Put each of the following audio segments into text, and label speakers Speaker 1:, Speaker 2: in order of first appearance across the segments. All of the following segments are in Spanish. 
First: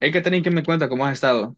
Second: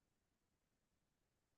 Speaker 1: Hay que tener que me cuenta cómo has estado.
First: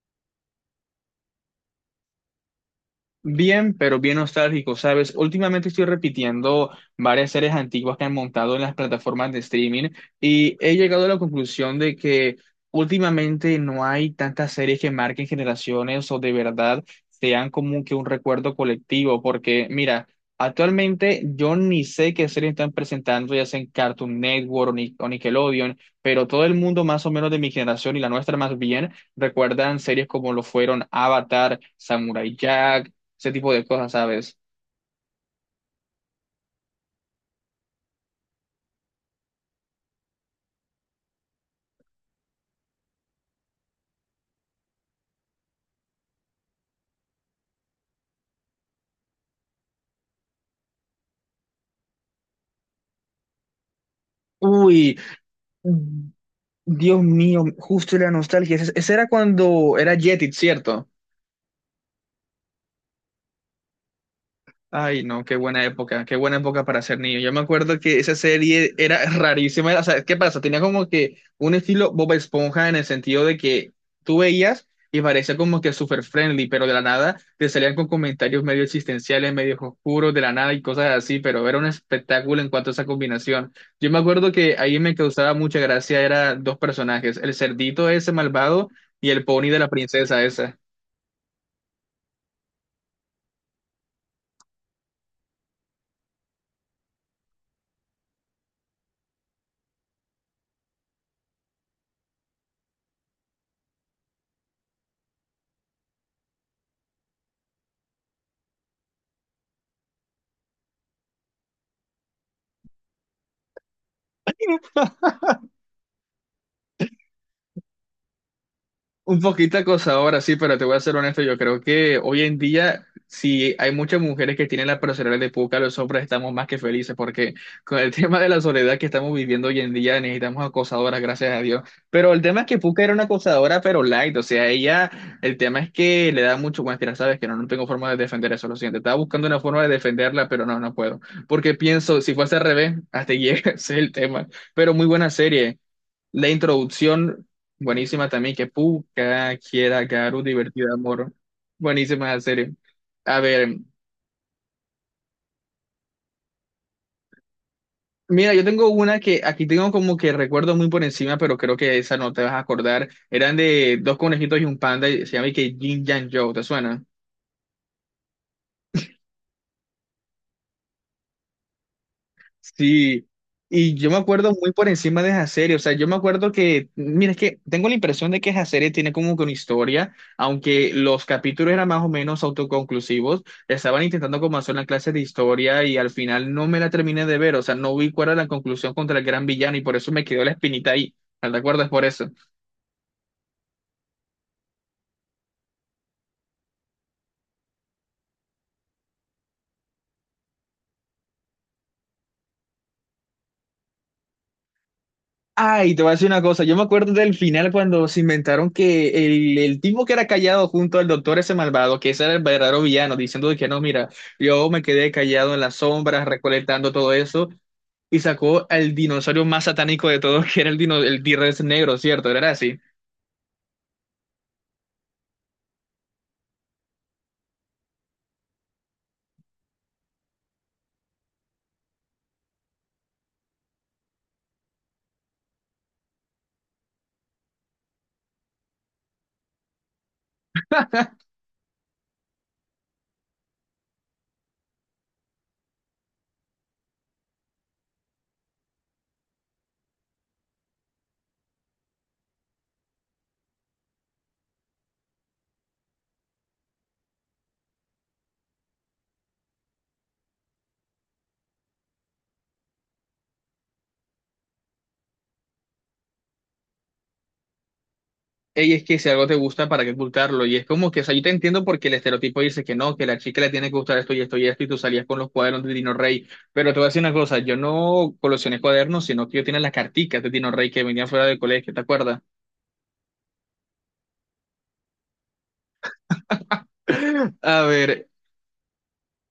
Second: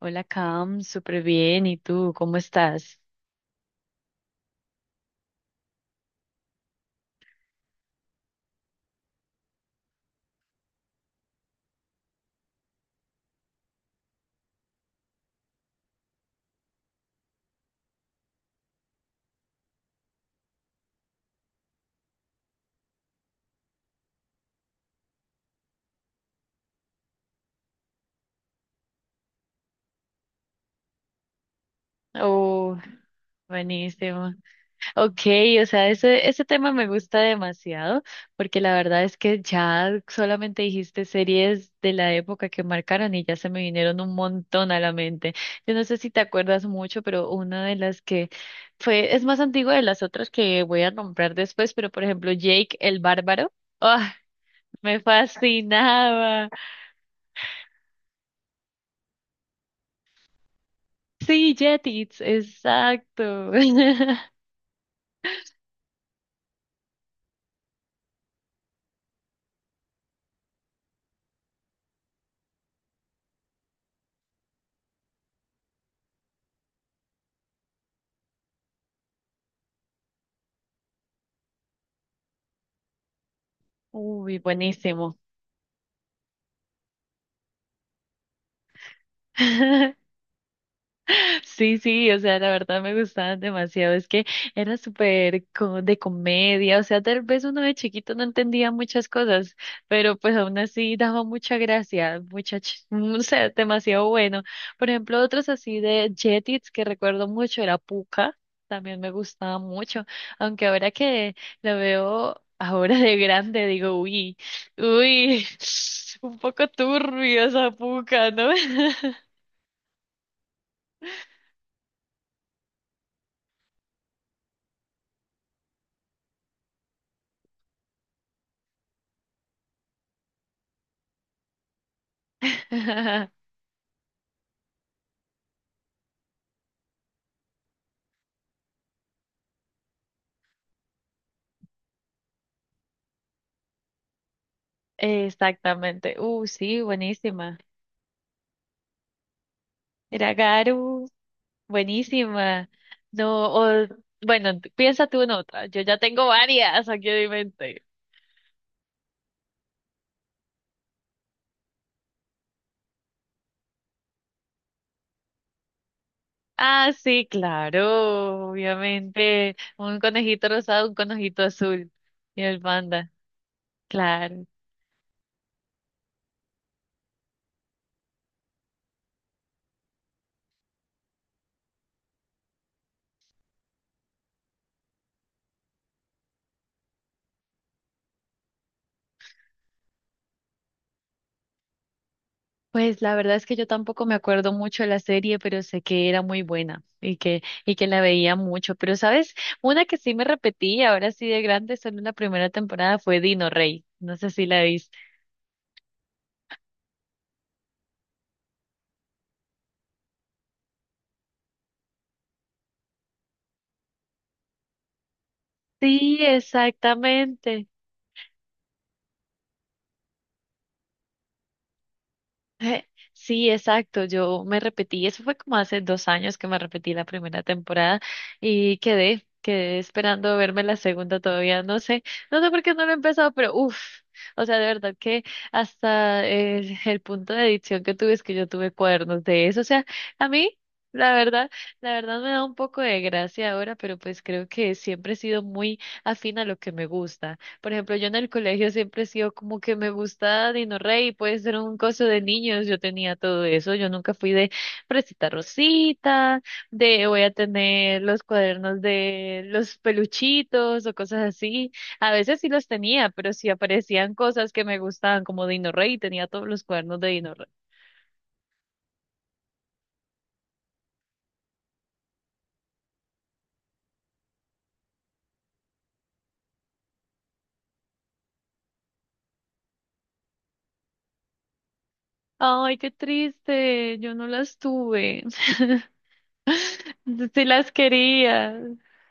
Speaker 2: Hola, Cam, súper bien. ¿Y tú, cómo estás?
Speaker 1: Bien, pero bien nostálgico, ¿sabes? Últimamente estoy repitiendo varias series antiguas que han montado en las plataformas de streaming y he llegado a la conclusión de que últimamente no hay tantas series que marquen generaciones o de verdad sean como que un recuerdo colectivo, porque mira, actualmente yo ni sé qué series están presentando, ya sea en Cartoon Network o Nickelodeon, pero todo el mundo más o menos de mi generación y la nuestra más bien recuerdan series como lo fueron Avatar, Samurai
Speaker 2: Oh,
Speaker 1: Jack, ese tipo de cosas,
Speaker 2: buenísimo.
Speaker 1: ¿sabes?
Speaker 2: Ok, o sea, ese tema me gusta demasiado porque la verdad es que ya solamente dijiste series de la época que marcaron y ya se me vinieron un montón a la mente. Yo no sé si te acuerdas mucho, pero una de las que fue, es más antigua de las otras que voy a nombrar después, pero por ejemplo, Jake el Bárbaro. ¡Ah!
Speaker 1: Uy,
Speaker 2: Me
Speaker 1: mm,
Speaker 2: fascinaba.
Speaker 1: Dios mío, justo la nostalgia. Ese era cuando era Jetix, ¿cierto?
Speaker 2: Sí, Jetix, exacto.
Speaker 1: Ay, no, qué buena época para ser niño. Yo me acuerdo que esa serie era rarísima. O sea, ¿qué pasa? Tenía como que un estilo Bob Esponja en el sentido de que tú veías y parecía como que súper friendly, pero de la nada te salían con comentarios medio existenciales, medio oscuros, de la nada y cosas así, pero era un espectáculo en cuanto a esa combinación. Yo me acuerdo
Speaker 2: Uy,
Speaker 1: que ahí me
Speaker 2: buenísimo.
Speaker 1: causaba mucha gracia, eran dos personajes, el cerdito ese malvado y el pony de la princesa esa.
Speaker 2: Sí, sí, o sea, la verdad me gustaban demasiado. Es que era súper de comedia, o sea, tal vez uno de chiquito no entendía muchas cosas, pero pues aún así daba mucha gracia, mucha, o sea, demasiado bueno. Por ejemplo, otros así de Jetix que recuerdo mucho era Pucca, también me gustaba mucho, aunque ahora que la veo ahora de grande digo, uy, uy, un poco turbio esa Pucca, ¿no?
Speaker 1: Un poquito acosadora, sí, pero te voy a ser honesto, yo creo que hoy en día, si hay muchas mujeres que tienen la personalidad de Puca, los hombres estamos más que felices, porque con el tema de la soledad que estamos viviendo hoy en día, necesitamos acosadoras, gracias a Dios. Pero el tema es que Puca era una acosadora, pero light, o sea, ella, el tema es que le da mucho, bueno, mira, sabes que no tengo forma de defender eso, lo siento, estaba buscando una forma de defenderla, pero no, no puedo, porque pienso, si fuese al revés, hasta llega, ese es el tema, pero muy buena serie.
Speaker 2: Exactamente.
Speaker 1: La
Speaker 2: Sí,
Speaker 1: introducción,
Speaker 2: buenísima.
Speaker 1: buenísima también, que Puca, quiera, Garu
Speaker 2: Era
Speaker 1: divertida,
Speaker 2: Garu,
Speaker 1: amor. Buenísima la serie.
Speaker 2: buenísima.
Speaker 1: A
Speaker 2: No,
Speaker 1: ver,
Speaker 2: o, bueno, piensa tú en otra. Yo ya tengo varias aquí en mi mente.
Speaker 1: mira, yo tengo una que aquí tengo como que recuerdo muy por encima, pero creo que esa no te vas a acordar. Eran de dos conejitos y un panda, y se llama y que Jin Jan Joe, ¿te suena?
Speaker 2: Ah, sí, claro, obviamente. Un conejito rosado, un conejito azul. Y el
Speaker 1: Sí,
Speaker 2: panda,
Speaker 1: y yo me acuerdo
Speaker 2: claro.
Speaker 1: muy por encima de esa serie, o sea, yo me acuerdo que, mira, es que tengo la impresión de que esa serie tiene como que una historia, aunque los capítulos eran más o menos autoconclusivos, estaban intentando como hacer una clase de historia y al final no me la terminé de ver, o sea, no vi cuál era la conclusión contra el gran villano y por eso me quedó la espinita ahí, ¿te acuerdas por eso?
Speaker 2: Pues la verdad es que yo tampoco me acuerdo mucho de la serie, pero sé que era muy buena y que la veía mucho. Pero, ¿sabes? Una que sí me repetí, ahora sí de grande, solo en la primera temporada fue Dino Rey. No sé si la viste.
Speaker 1: Ay, te voy a decir una cosa. Yo me acuerdo del final cuando se inventaron que el tipo que era callado junto al doctor ese malvado, que ese era el verdadero villano, diciendo de que no, mira, yo me quedé callado en las sombras
Speaker 2: Sí,
Speaker 1: recolectando todo eso
Speaker 2: exactamente.
Speaker 1: y sacó al dinosaurio más satánico de todos, que era el, dino, el T-Rex negro, ¿cierto? Era así.
Speaker 2: Eh, Sí, exacto. Yo me repetí, eso fue como hace 2 años que me repetí la primera temporada y quedé esperando verme la segunda todavía. No sé, no sé por qué no lo he empezado, pero uff, o sea, de verdad que hasta el punto de adicción que tuve es que yo tuve cuadernos de eso. O sea, a mí, la verdad, la verdad me da un poco de gracia ahora, pero pues creo que siempre he sido muy afín a lo que me gusta. Por ejemplo, yo en el colegio siempre he sido como que me gusta Dino Rey, puede ser un coso de niños, yo tenía todo eso, yo nunca fui de Fresita Rosita, de voy a tener los cuadernos de los peluchitos o cosas así. A veces sí los tenía, pero sí aparecían cosas que me gustaban como Dino Rey, tenía todos los cuadernos de Dino Rey.
Speaker 1: Ey, es que si algo te gusta, ¿para qué ocultarlo? Y es como que, o sea, yo te entiendo porque el estereotipo dice que no, que la chica le tiene que gustar esto y esto y esto, y tú salías con los cuadernos de Dino Rey. Pero te voy a decir una cosa, yo no coleccioné cuadernos, sino que yo tenía las carticas de Dino Rey que venían fuera del colegio, ¿te acuerdas?
Speaker 2: Ay, qué triste, yo no las tuve. Sí
Speaker 1: A
Speaker 2: las
Speaker 1: ver,
Speaker 2: quería.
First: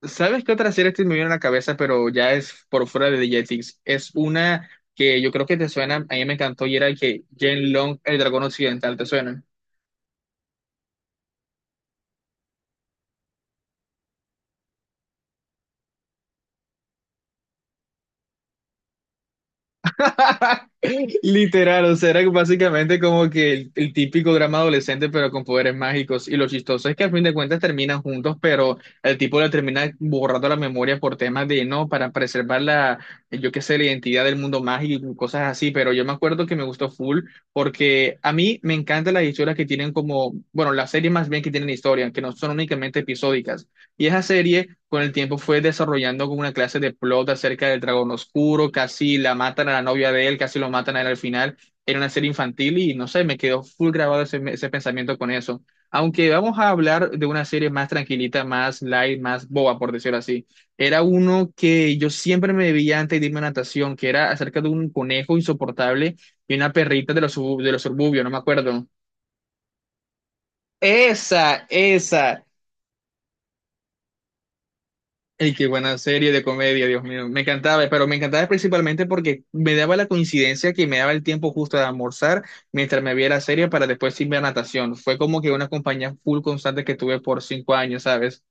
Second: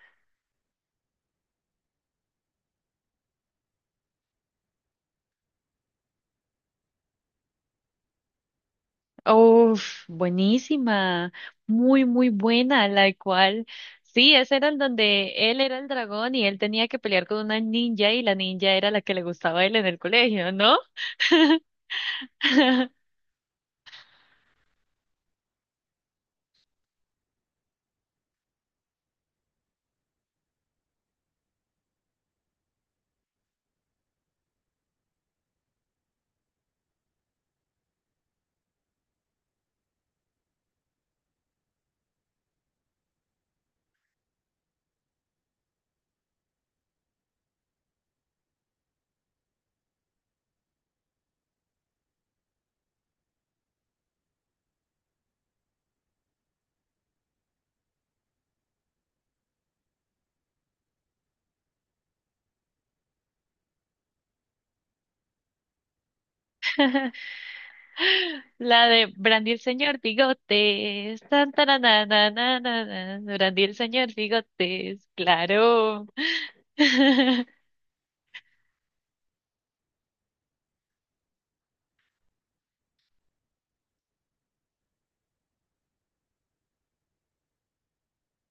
Speaker 1: ¿sabes qué otra serie te me viene a la cabeza, pero ya es por fuera de The Jetix? Es una que yo creo que te suena, a mí me encantó y era que Jen Long, el dragón occidental, ¿te suena?
Speaker 2: Uf, buenísima, muy, muy buena, la cual, sí, ese era el donde él era el dragón y él tenía que pelear con una ninja y la ninja era la que le gustaba a él en el colegio, ¿no?
Speaker 1: Literal, o sea, era básicamente como que el típico drama adolescente, pero con poderes mágicos. Y lo chistoso es que al fin de cuentas terminan juntos, pero el tipo le termina borrando la memoria por temas de, no, para preservar la, yo qué sé, la identidad del mundo mágico y cosas así. Pero yo me acuerdo que me gustó full, porque a mí me encantan las historias que tienen como, bueno, las series más bien que tienen historia, que no son únicamente episódicas. Y esa serie con el tiempo fue desarrollando como una clase de plot acerca del dragón oscuro, casi la matan a la novia de él, casi lo matan a él al final. Era una serie infantil y no sé, me quedó full grabado ese, ese pensamiento con eso. Aunque vamos a hablar de una serie más tranquilita, más light, más boba, por decirlo así. Era uno que yo siempre me veía antes de irme a natación, que era acerca de un conejo insoportable y una perrita de los, de los suburbios, no me acuerdo.
Speaker 2: La de Brandy el señor Bigotes, tan,
Speaker 1: Esa,
Speaker 2: taranana,
Speaker 1: esa.
Speaker 2: na, Brandy el señor Bigotes,
Speaker 1: Y qué buena
Speaker 2: claro.
Speaker 1: serie de comedia, Dios mío. Me encantaba, pero me encantaba principalmente porque me daba la coincidencia que me daba el tiempo justo de almorzar mientras me veía la serie para después irme a natación. Fue como que una compañía full constante que tuve por 5 años, ¿sabes?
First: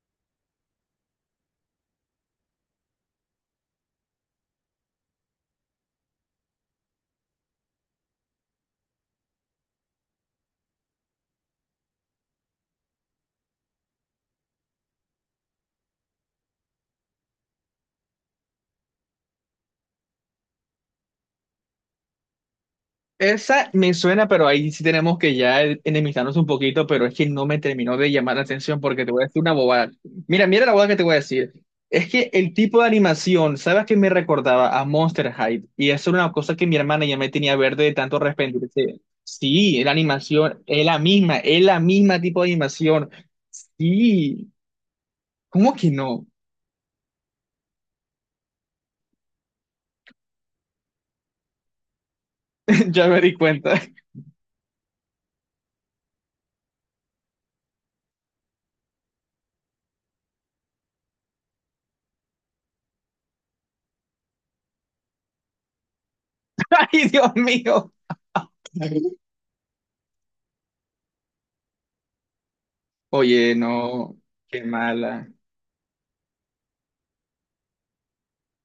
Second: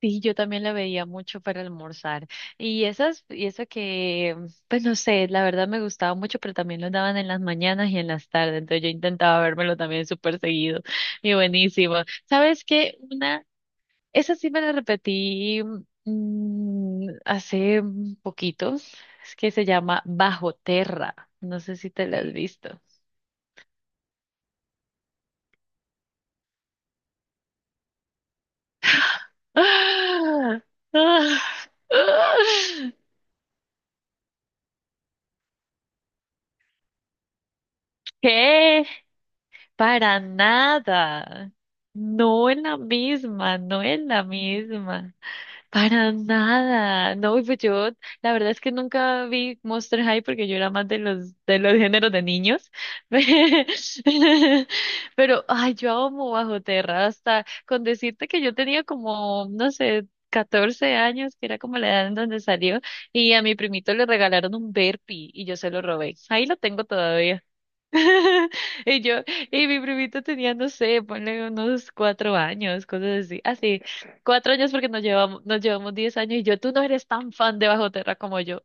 Speaker 2: Sí, yo también la veía mucho para almorzar. Y esas, y eso que, pues no sé, la verdad me gustaba mucho, pero también lo daban en las mañanas y en las tardes. Entonces yo intentaba vérmelo también súper seguido. Y buenísimo. ¿Sabes qué? Una, esa sí me la repetí hace un poquito. Es que se llama Bajo Terra. No sé si te la has visto.
Speaker 1: Esa me suena, pero ahí sí tenemos que ya enemistarnos un poquito, pero es que no me terminó de llamar la atención porque te voy a decir una bobada. Mira,
Speaker 2: ¡Ah!
Speaker 1: mira la bobada que te voy a
Speaker 2: ¡Ah!
Speaker 1: decir. Es que el tipo de
Speaker 2: ¡Ah!
Speaker 1: animación, ¿sabes qué me recordaba? A Monster High. Y eso era una cosa que mi hermana ya me tenía verde de tanto
Speaker 2: ¿Qué?
Speaker 1: arrepentirse. Sí, la
Speaker 2: Para
Speaker 1: animación
Speaker 2: nada.
Speaker 1: es la misma tipo de
Speaker 2: No es la
Speaker 1: animación.
Speaker 2: misma, no es la
Speaker 1: Sí,
Speaker 2: misma.
Speaker 1: ¿cómo que
Speaker 2: Para
Speaker 1: no?
Speaker 2: nada. No, y pues yo, la verdad es que nunca vi Monster High porque yo era más de de los géneros de niños.
Speaker 1: Ya me di cuenta.
Speaker 2: Pero, ay, yo amo Bajo Tierra, hasta con decirte que yo tenía como, no sé, 14 años, que era como la edad en donde salió, y a mi primito le regalaron un Berpi y yo se lo robé. Ahí lo tengo
Speaker 1: Ay, Dios
Speaker 2: todavía.
Speaker 1: mío.
Speaker 2: Y yo, y mi primito tenía, no sé, ponle unos 4 años, cosas así.
Speaker 1: Oye,
Speaker 2: Así,
Speaker 1: no,
Speaker 2: cuatro
Speaker 1: qué
Speaker 2: años porque
Speaker 1: mala.
Speaker 2: nos llevamos 10 años y yo, tú no eres tan fan de Bajo Terra como yo.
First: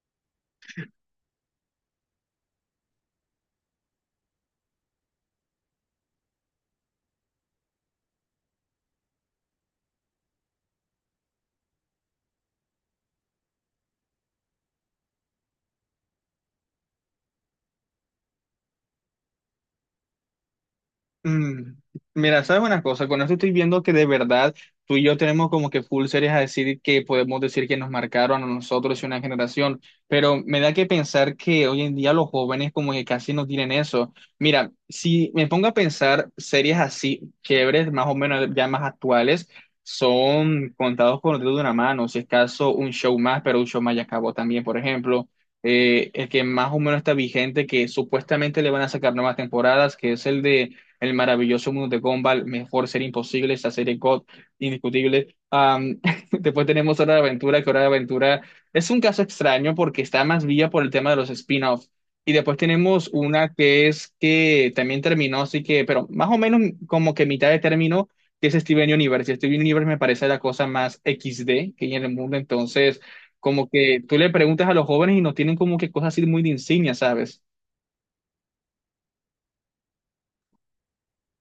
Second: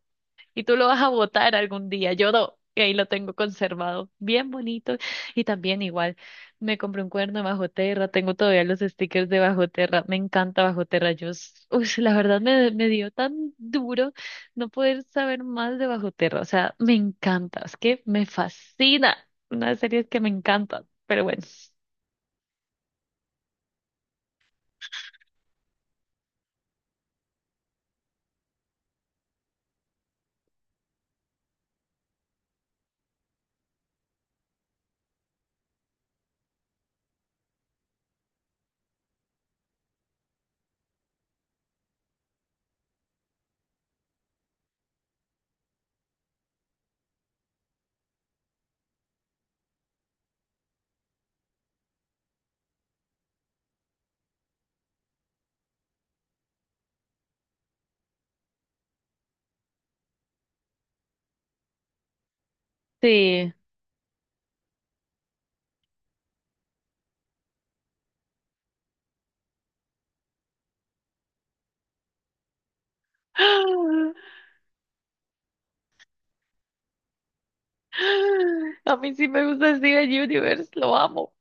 Speaker 2: Y tú lo vas a botar algún día. Yo no. Y ahí lo tengo conservado, bien bonito. Y también igual, me compré un cuerno de Bajo Terra, tengo todavía los stickers de Bajo Terra, me encanta Bajo Terra. Yo, uy, la verdad me dio tan duro no poder saber más de Bajo Terra. O sea, me encanta, es que me fascina. Una de las series que me encanta, pero bueno,
Speaker 1: Mm, Mira, ¿sabes una cosa? Con esto estoy viendo que de verdad tú y yo tenemos como que full series a decir que podemos decir que nos marcaron a nosotros y una generación, pero me da que pensar que hoy en día los jóvenes como que casi no tienen eso. Mira, si me pongo a pensar series así chéveres, más o menos ya más actuales, son contados con el dedo de una mano, si es caso un show más, pero un show más ya acabó también, por ejemplo. El que más o menos está vigente, que supuestamente le van a sacar nuevas temporadas, que es el de el maravilloso mundo de Gumball, Mejor Ser Imposible, esa serie God, indiscutible. Después tenemos Hora de Aventura, que Hora de Aventura es un caso extraño porque está más vía por el tema de los spin-offs. Y después tenemos una
Speaker 2: sí.
Speaker 1: que es que también terminó, así que, pero más o menos como que mitad de término, que es Steven Universe. Y Steven Universe me parece la cosa más equis de que hay en el mundo. Entonces, como que tú le preguntas a los jóvenes y no tienen como que cosas así muy de insignia, ¿sabes?
Speaker 2: A mí sí me gusta Steven Universe, lo amo.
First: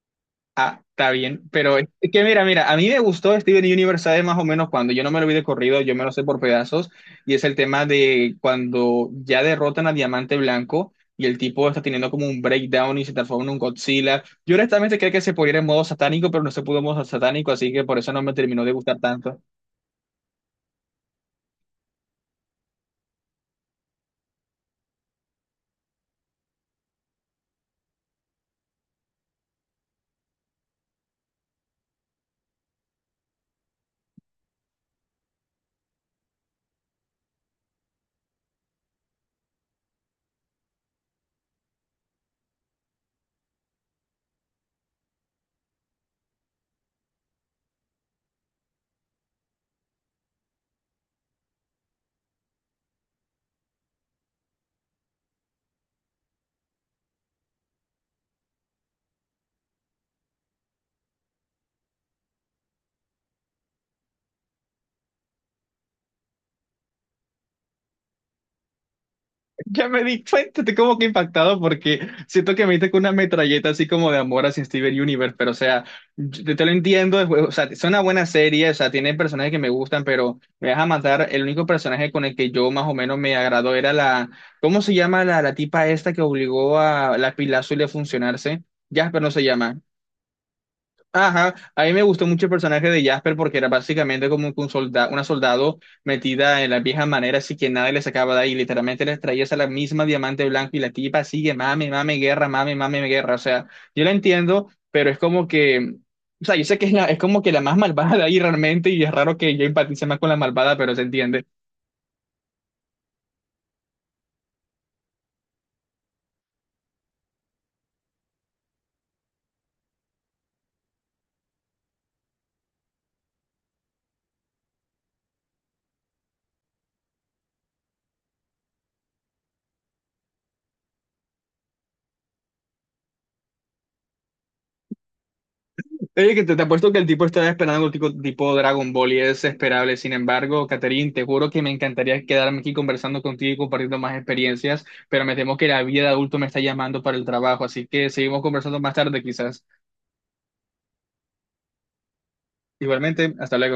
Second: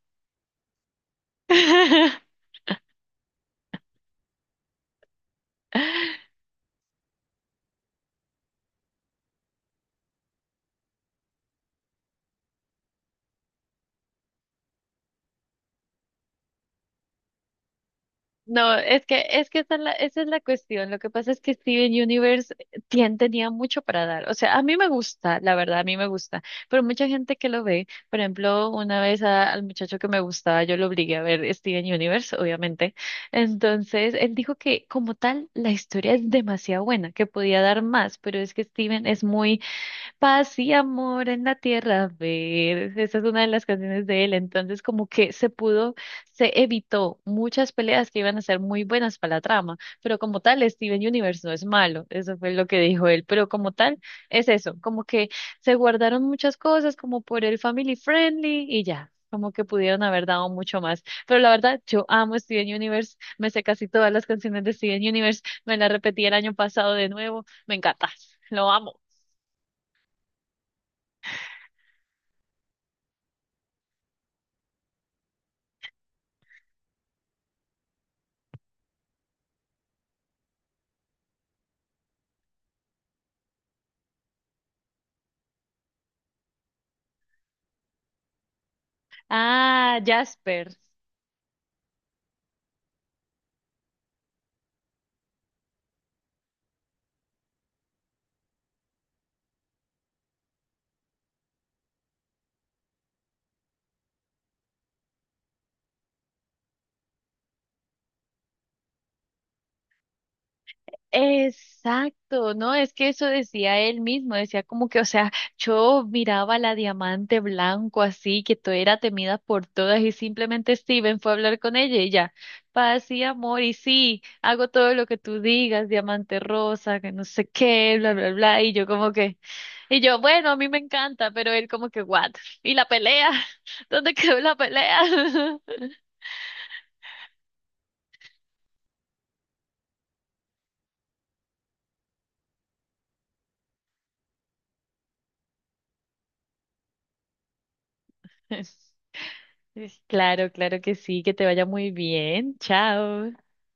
Speaker 1: Ah, está bien, pero es que mira, mira, a mí me gustó Steven Universe, ¿sabes? Más o menos cuando yo no me lo vi de corrido, yo me lo sé por pedazos, y es el tema de cuando ya derrotan a Diamante Blanco y el tipo está teniendo como un breakdown y se transforma en un Godzilla. Yo honestamente creía que se podía ir en modo satánico, pero no se pudo en modo satánico, así que por eso no me terminó de
Speaker 2: No,
Speaker 1: gustar tanto.
Speaker 2: es que esa es la cuestión. Lo que pasa es que Steven Universe tenía mucho para dar. O sea, a mí me gusta, la verdad, a mí me gusta. Pero mucha gente que lo ve, por ejemplo, una vez al muchacho que me gustaba, yo lo obligué a ver Steven Universe, obviamente. Entonces, él dijo que como tal, la historia es demasiado buena, que podía dar más, pero es que Steven es muy paz y amor en la tierra, a ver. Esa es una de las canciones de él. Entonces, como que se pudo, se evitó muchas peleas que iban a ser muy buenas para la trama. Pero como tal, Steven Universe no es malo. Eso fue lo que dijo él. Pero como tal, es eso. Como que se guardaron muchas cosas, como por el family friendly y ya. Como que pudieron haber dado mucho más. Pero la verdad, yo amo Steven Universe. Me sé casi todas las canciones de Steven Universe. Me las repetí el año pasado de nuevo. Me encanta. Lo amo.
Speaker 1: Ya me di cuenta, estoy como que impactado porque siento que me diste con una metralleta así como de amor hacia Steven Universe, pero o sea, yo te lo entiendo, o sea, es una buena serie, o sea, tiene personajes que me gustan, pero me vas a matar, el único personaje con el que yo más o menos me agradó era la, ¿cómo se llama la tipa esta que obligó a la pila azul a funcionarse? Jasper no se llama.
Speaker 2: Ah, Jasper.
Speaker 1: Ajá, a mí me gustó mucho el personaje de Jasper porque era básicamente como que un soldado, una soldado metida en la vieja manera, así que nadie le sacaba de ahí, literalmente les traía esa la misma diamante blanco y la tipa sigue, mame, mame, guerra, o sea, yo la entiendo, pero es como que, o sea, yo sé que es, la, es como que la más malvada de ahí realmente y es raro que yo empatice más con la malvada, pero se entiende.
Speaker 2: Exacto, no, es que eso decía él mismo, decía como que, o sea, yo miraba la diamante blanco así, que todo era temida por todas y simplemente Steven fue a hablar con ella y ya, paz y amor y sí, hago todo lo que tú digas, diamante rosa, que no sé qué, bla, bla, bla, y yo como que, y yo, bueno, a mí me encanta, pero él como que, what, y la pelea, ¿dónde quedó la pelea?
Speaker 1: Oye, que te apuesto que el tipo está esperando algo tipo, tipo Dragon Ball y es esperable. Sin embargo, Catherine, te juro que me encantaría quedarme aquí conversando contigo y compartiendo más experiencias, pero me temo que la vida de adulto me está llamando para el trabajo, así que seguimos conversando más tarde quizás.
Speaker 2: Claro, claro que sí, que te vaya muy bien. Chao.
Speaker 1: Igualmente, hasta luego.